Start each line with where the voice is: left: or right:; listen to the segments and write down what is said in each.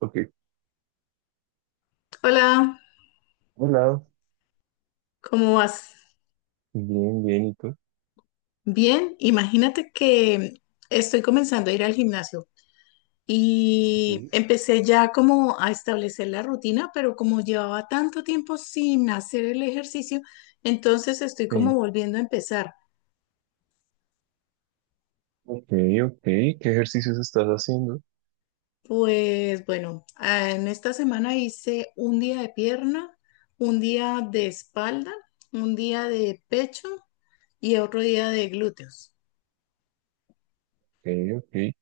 right: Ok.
left: Hola,
right: Hola.
left: ¿cómo vas?
right: Bien, bien, ¿y tú?
left: Bien, imagínate que estoy comenzando a ir al gimnasio y
right: Ujú.
left: empecé ya como a establecer la rutina, pero como llevaba tanto tiempo sin hacer el ejercicio, entonces estoy como
right: Sí.
left: volviendo a empezar.
right: Ok, ok. ¿Qué ejercicios estás haciendo? Ok,
left: Pues bueno, en esta semana hice un día de pierna, un día de espalda, un día de pecho y otro día de glúteos.
right: ok.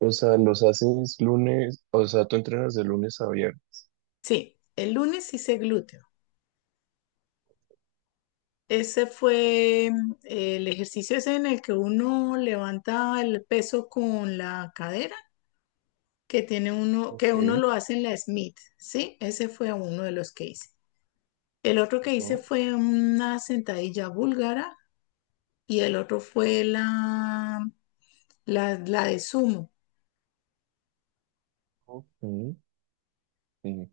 right: O sea, los haces lunes, o sea, tú entrenas de lunes a viernes.
left: Sí, el lunes hice glúteos. Ese fue el ejercicio ese en el que uno levanta el peso con la cadera, que tiene uno, que uno
right: Ok.
left: lo hace en la Smith, ¿sí? Ese fue uno de los que hice. El otro que
right: Ajá.
left: hice fue una sentadilla búlgara y el otro fue la de sumo.
right: Ok. Sí.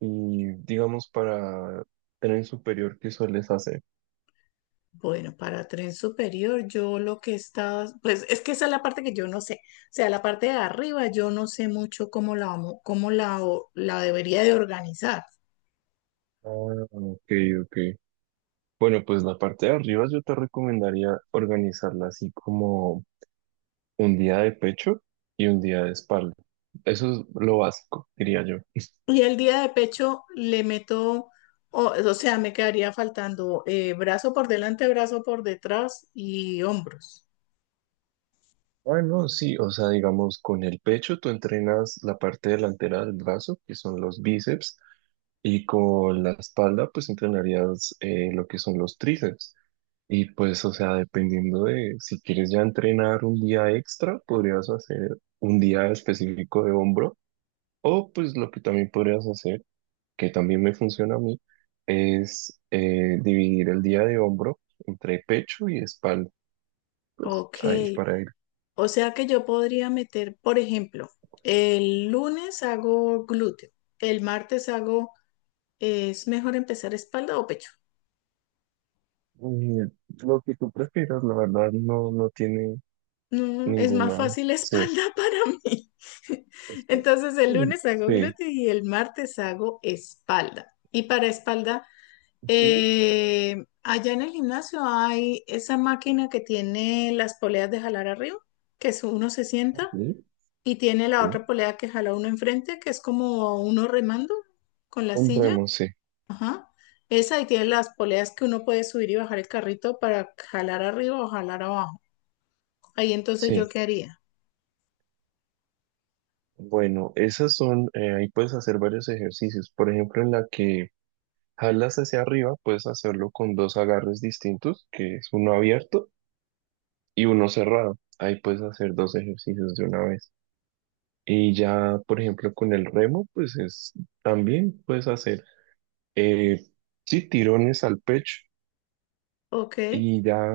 right: Y digamos para tren superior, ¿qué sueles hacer?
left: Bueno, para tren superior, yo lo que estaba, pues es que esa es la parte que yo no sé. O sea, la parte de arriba, yo no sé mucho cómo la, vamo- cómo la, o- la debería de organizar.
right: Ah, ok, ok. Bueno, pues la parte de arriba yo te recomendaría organizarla así como un día de pecho y un día de espalda. Eso es lo básico, diría yo.
left: Y el día de pecho le meto, o sea, me quedaría faltando brazo por delante, brazo por detrás y hombros.
right: Bueno, sí, o sea, digamos, con el pecho tú entrenas la parte delantera del brazo, que son los bíceps, y con la espalda, pues entrenarías lo que son los tríceps. Y pues, o sea, dependiendo de si quieres ya entrenar un día extra, podrías hacer un día específico de hombro, o pues lo que también podrías hacer, que también me funciona a mí, es dividir el día de hombro entre pecho y espalda. Pues
left: Ok,
right: ahí para ir
left: o sea que yo podría meter, por ejemplo, el lunes hago glúteo, el martes hago, ¿es mejor empezar espalda o pecho?
right: Eh, lo que tú prefieras, la verdad, no, no tiene
left: No, es más
right: ninguna.
left: fácil
right: Sí.
left: espalda para mí.
right: Está-
left: Entonces el
right: Sí.
left: lunes hago
right: Sí.
left: glúteo y el martes hago espalda. Y para espalda.
right: Ujú.
left: Allá en el gimnasio hay esa máquina que tiene las poleas de jalar arriba, que es uno se sienta
right: Sí.
left: y tiene la otra
right: Sí.
left: polea que jala uno enfrente, que es como uno remando con la silla.
right: Compremos, sí.
left: Ajá. Esa y tiene las poleas que uno puede subir y bajar el carrito para jalar arriba o jalar abajo. Ahí entonces yo
right: Sí.
left: qué haría.
right: Bueno, esas son, ahí puedes hacer varios ejercicios. Por ejemplo, en la que jalas hacia arriba, puedes hacerlo con dos agarres distintos, que es uno abierto y uno cerrado. Ahí puedes hacer dos ejercicios de una vez. Y ya, por ejemplo, con el remo, pues es, también puedes hacer. Eh, sí, tirones al pecho.
left: Ok.
right: Y ya,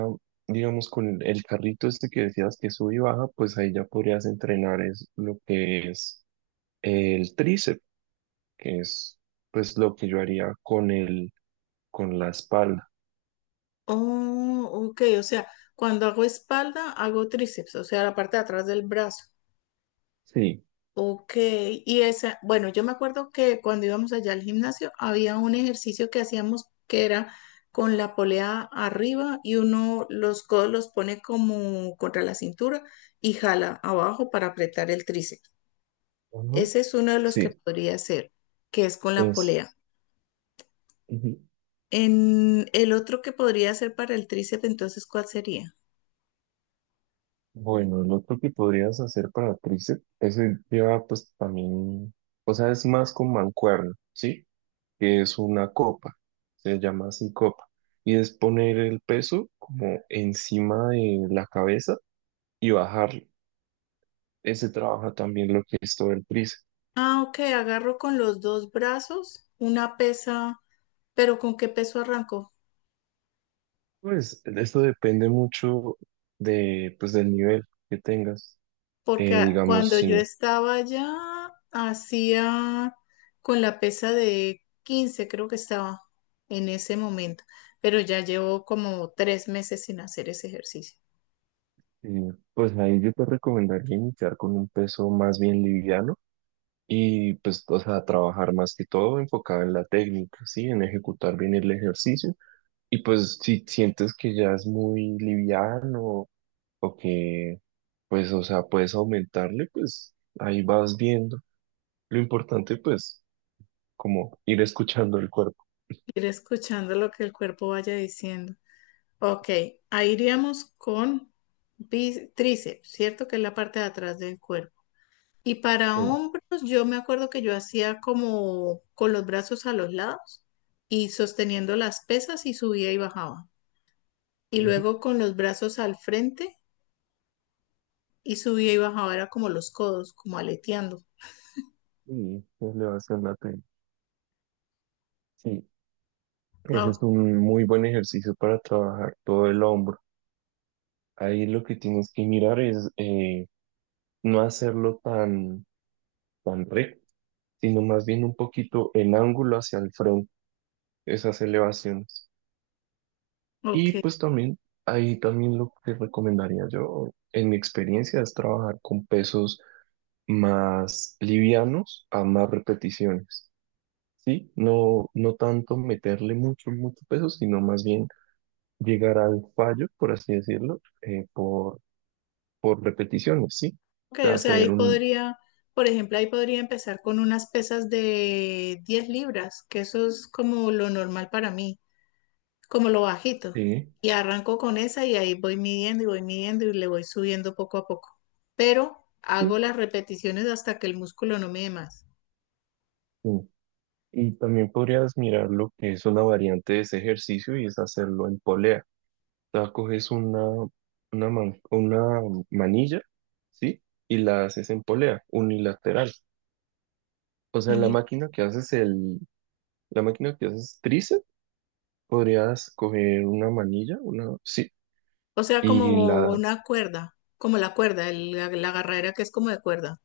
right: digamos, con el carrito este que decías que sube y baja, pues ahí ya podrías entrenar es lo que es el tríceps, que es pues lo que yo haría con el, con la espalda.
left: Oh, ok. O sea, cuando hago espalda, hago tríceps, o sea, la parte de atrás del brazo.
right: Sí.
left: Ok, y esa, bueno, yo me acuerdo que cuando íbamos allá al gimnasio había un ejercicio que hacíamos que era con la polea arriba y uno los codos los pone como contra la cintura y jala abajo para apretar el tríceps.
right: Ujú.
left: Ese es uno de los que
right: Sí,
left: podría hacer, que es con la
right: es.
left: polea.
right: Ujú.
left: En el otro que podría ser para el tríceps, entonces, ¿cuál sería?
right: Bueno, el otro que podrías hacer para tríceps, ese lleva pues también, o sea, es más con mancuerna, ¿sí? Que es una copa, se llama así copa, y es poner el peso como encima de la cabeza y bajarlo. Ese trabaja también lo que es todo el tríceps.
left: Ah, ok, agarro con los dos brazos una pesa, pero ¿con qué peso arranco?
right: Pues esto depende mucho de, pues, del nivel que tengas.
left: Porque
right: Eh, digamos,
left: cuando yo
right: sí,
left: estaba allá, hacía con la pesa de 15 creo que estaba en ese momento, pero ya llevo como 3 meses sin hacer ese ejercicio.
right: pues ahí yo te recomendaría iniciar con un peso más bien liviano y pues, o sea, trabajar más que todo enfocado en la técnica, ¿sí? En ejecutar bien el ejercicio. Y pues si sientes que ya es muy liviano o que pues o sea puedes aumentarle, pues ahí vas viendo. Lo importante pues como ir escuchando el cuerpo.
left: Ir escuchando lo que el cuerpo vaya diciendo. Ok, ahí iríamos con tríceps, ¿cierto? Que es la parte de atrás del cuerpo. Y para
right: eh,
left: hombros, yo me acuerdo que yo hacía como con los brazos a los lados y sosteniendo las pesas y subía y bajaba. Y
right: Ujú.
left: luego con los brazos al frente y subía y bajaba, era como los codos, como aleteando.
right: Y elevación lateral. Sí, ese
left: Ah,
right: es un muy buen ejercicio para trabajar todo el hombro. Ahí lo que tienes que mirar es no hacerlo tan, tan recto, sino más bien un poquito en ángulo hacia el frente, esas elevaciones.
left: ok,
right: Y pues también, ahí también lo que recomendaría yo, en mi experiencia, es trabajar con pesos más livianos a más repeticiones, ¿sí? No, no tanto meterle mucho, mucho peso, sino más bien llegar al fallo, por así decirlo, por repeticiones, ¿sí?
left: ok,
right: O
left: o sea,
right: hacer
left: ahí
right: un...
left: podría, por ejemplo, ahí podría empezar con unas pesas de 10 libras, que eso es como lo normal para mí. Como lo bajito.
right: Sí,
left: Y arranco con esa y ahí voy midiendo y le voy subiendo poco a poco. Pero hago
right: sí,
left: las repeticiones hasta que el músculo no me dé más.
right: sí. Y también podrías mirar lo que es una variante de ese ejercicio y es hacerlo en polea. Sea, coges una manilla, ¿sí? Y la haces en polea, unilateral. O sea, la
left: Mm.
right: máquina que haces el, la máquina que haces tríceps, podrías coger una manilla, una, sí,
left: O sea,
right: y
left: como
right: la,
left: una cuerda, como la cuerda, la agarradera que es como de cuerda.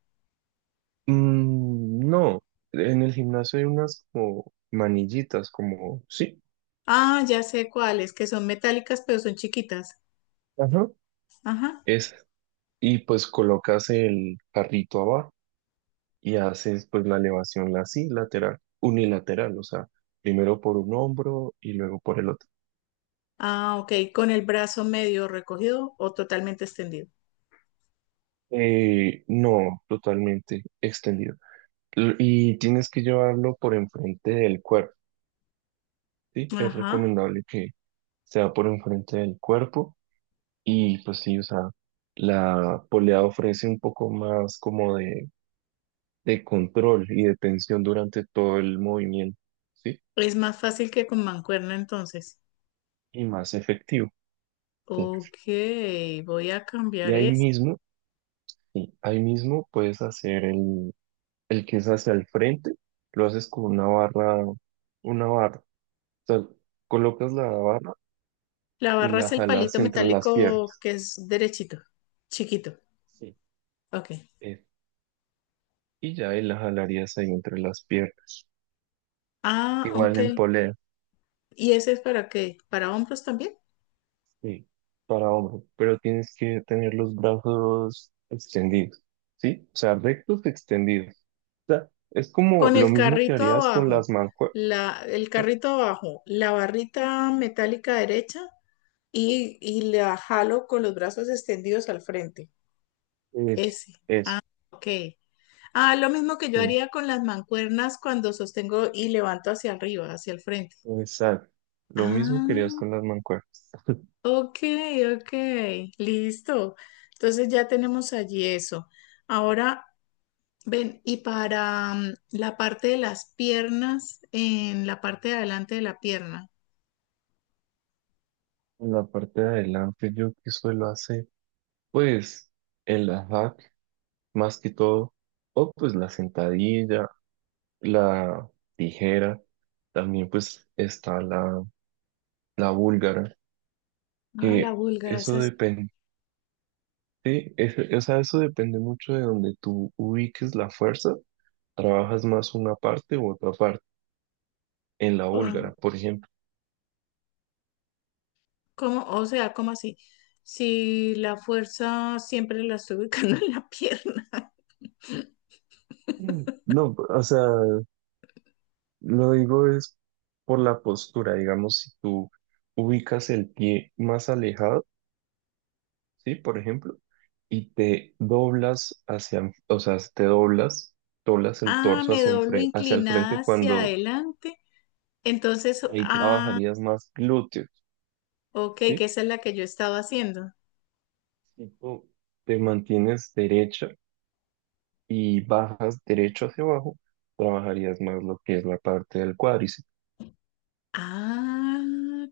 right: no, en el gimnasio hay unas como manillitas, como, sí,
left: Ah, ya sé cuáles, que son metálicas pero son chiquitas.
right: ajá,
left: Ajá.
right: es, y pues colocas el carrito abajo. Y haces pues la elevación así, lateral, unilateral, o sea, primero por un hombro y luego por el otro.
left: Ah, ok, con el brazo medio recogido o totalmente extendido.
right: No, totalmente extendido. Y tienes que llevarlo por enfrente del cuerpo, ¿sí? Es
left: Ajá.
right: recomendable que sea por enfrente del cuerpo y pues sí, o sea, la polea ofrece un poco más como de control y de tensión durante todo el movimiento, ¿sí?
left: Es más fácil que con mancuerna entonces.
right: Y más efectivo. ¿Sí?
left: Ok, voy a
right: Y
left: cambiar
right: ahí
left: eso.
right: mismo. Sí, ahí mismo puedes hacer el que es hacia el frente, lo haces con una barra, una barra. O sea, colocas la barra
left: La
right: y
left: barra es
right: la
left: el palito
right: jalas entre las
left: metálico
right: piernas.
left: que es derechito, chiquito.
right: Sí.
left: Ok.
right: Eh, y ya ahí la jalarías ahí entre las piernas.
left: Ah,
right: Igual
left: ok.
right: en polea,
left: ¿Y ese es para qué? ¿Para hombros también?
right: sí, para hombro, pero tienes que tener los brazos extendidos, ¿sí? O sea, rectos extendidos. O sea, es como
left: Con
right: lo
left: el
right: mismo que
left: carrito
right: harías con
left: abajo,
right: las mancuernas,
left: la, el
right: ¿no?
left: carrito abajo, la barrita metálica derecha y la jalo con los brazos extendidos al frente.
right: Es,
left: Ese.
right: es.
left: Ok. Ah, lo mismo que yo
right: Sí.
left: haría con las mancuernas cuando sostengo y levanto hacia arriba, hacia el frente.
right: Exacto. Lo mismo querías
left: Ah.
right: con las mancuernas.
left: Ok, ok, listo. Entonces ya tenemos allí eso. Ahora, ven, y para la parte de las piernas, en la parte de adelante de la pierna.
right: En la parte de adelante yo que suelo hacer, pues el hack más que todo, o pues la sentadilla, la tijera, también pues está la búlgara,
left: Ah, la
right: que
left: búlgara, esa
right: eso
left: es,
right: depende, sí, o sea, eso depende mucho de donde tú ubiques la fuerza, trabajas más una parte u otra parte, en la
left: ah,
right: búlgara, por ejemplo.
left: ¿cómo? O sea, ¿cómo así? Si la fuerza siempre la estoy ubicando en la pierna.
right: Mm. No, o sea, lo digo es por la postura, digamos, si tú ubicas el pie más alejado, ¿sí? Por ejemplo, y te doblas hacia, o sea, te doblas, doblas el
left: Ah,
right: torso
left: me
right: hacia,
left: doblo
right: hacia el
left: inclinada
right: frente
left: hacia
right: cuando
left: adelante. Entonces,
right: ahí
left: ah,
right: trabajarías más glúteos,
left: ok, que
right: ¿sí?
left: esa es la que yo estaba haciendo.
right: Si tú te mantienes derecha y bajas derecho hacia abajo, trabajarías más lo que es la parte del cuádriceps.
left: Ah,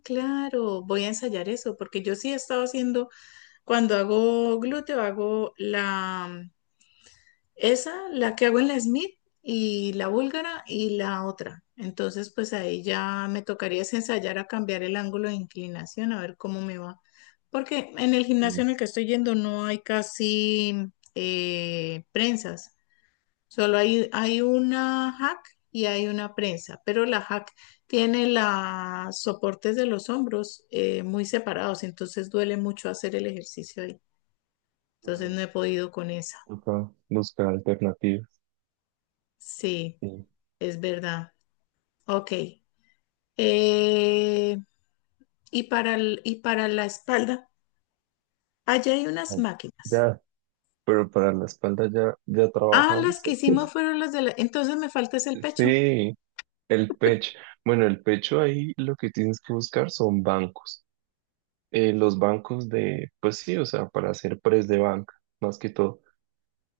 left: claro, voy a ensayar eso, porque yo sí he estado haciendo, cuando hago glúteo, hago la, esa, la que hago en la Smith y la búlgara y la otra. Entonces, pues ahí ya me tocaría es ensayar a cambiar el ángulo de inclinación, a ver cómo me va. Porque en el gimnasio
right: Sí.
left: en el que estoy yendo no hay casi prensas. Solo hay una hack y hay una prensa, pero la hack tiene los soportes de los hombros muy separados, entonces duele mucho hacer el ejercicio ahí. Entonces
right: Ah,
left: no he podido con esa.
right: toca buscar alternativas.
left: Sí,
right: Sí.
left: es verdad. Ok. Eh, y para el- y para la espalda, allá hay unas máquinas.
right: Ya. Pero para la espalda ya, ya
left: Ah, las
right: trabajamos.
left: que
right: Esto.
left: hicimos fueron las de la. Entonces me falta es el pecho.
right: Sí, el pecho. Bueno, el pecho ahí lo que tienes que buscar son bancos. Los bancos de, pues sí, o sea, para hacer press de banca, más que todo.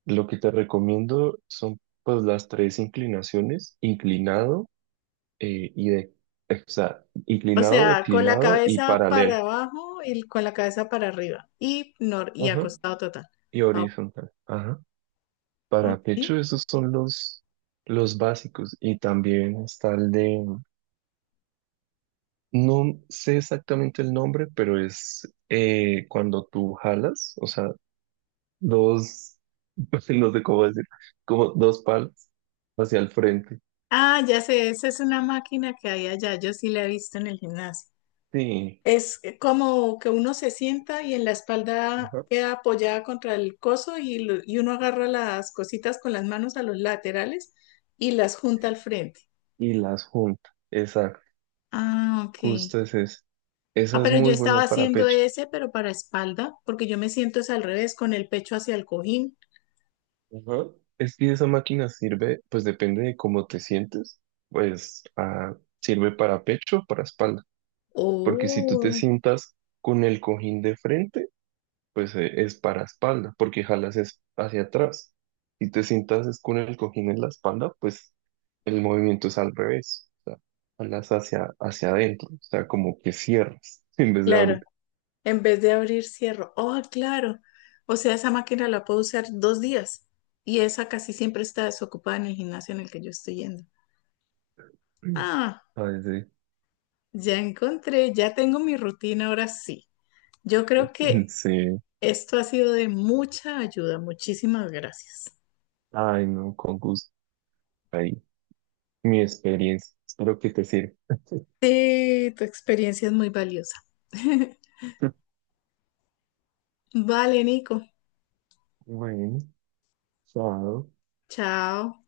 right: Lo que te recomiendo son pues las tres inclinaciones, inclinado eh, y de, o sea,
left: O
right: inclinado,
left: sea, con la
right: declinado y
left: cabeza
right: paralelo.
left: para abajo y con la cabeza para arriba. Y, nor y
right: Ajá.
left: acostado total.
right: Y
left: Ah, Ok.
right: horizontal. Ajá. Para
left: Ok.
right: pecho, esos son los básicos. Y también está el de... No sé exactamente el nombre, pero es cuando tú jalas, o sea, dos, no sé cómo decir, como dos palas hacia el frente.
left: Ah, ya sé, esa es una máquina que hay allá. Yo sí la he visto en el gimnasio.
right: Sí,
left: Es como que uno se sienta y en la espalda
right: ajá.
left: queda apoyada contra el coso y uno agarra las cositas con las manos a los laterales y las junta
right: Sí.
left: al frente.
right: Y las juntas. Exacto,
left: Ah, ok.
right: justo es esa.
left: Ah,
right: Esa es
left: pero yo
right: muy
left: estaba
right: buena para
left: haciendo
right: pecho.
left: ese, pero para espalda, porque yo me siento es al revés, con el pecho hacia el cojín.
right: Ajá. Es que esa máquina sirve, pues depende de cómo te sientes, pues sirve para pecho o para espalda. Porque si tú te
left: Oh,
right: sientas con el cojín de frente, pues es para espalda, porque jalas es hacia atrás. Si te sientas es con el cojín en la espalda, pues el movimiento es al revés, o sea, jalas hacia, hacia adentro, o sea, como que cierras en vez de abrir.
left: claro. En vez de abrir, cierro. Oh, claro. O sea, esa máquina la puedo usar 2 días. Y esa casi siempre está desocupada en el gimnasio en el que yo estoy yendo. Ah,
right: Ay, sí.
left: ya encontré, ya tengo mi rutina ahora sí. Yo creo que
right: Sí.
left: esto ha sido de mucha ayuda. Muchísimas gracias.
right: Ay, no, con gusto. Ahí, mi experiencia. Espero que te sirva.
left: Sí, tu experiencia es muy valiosa. Vale, Nico.
right: Bueno, chao.
left: Chao.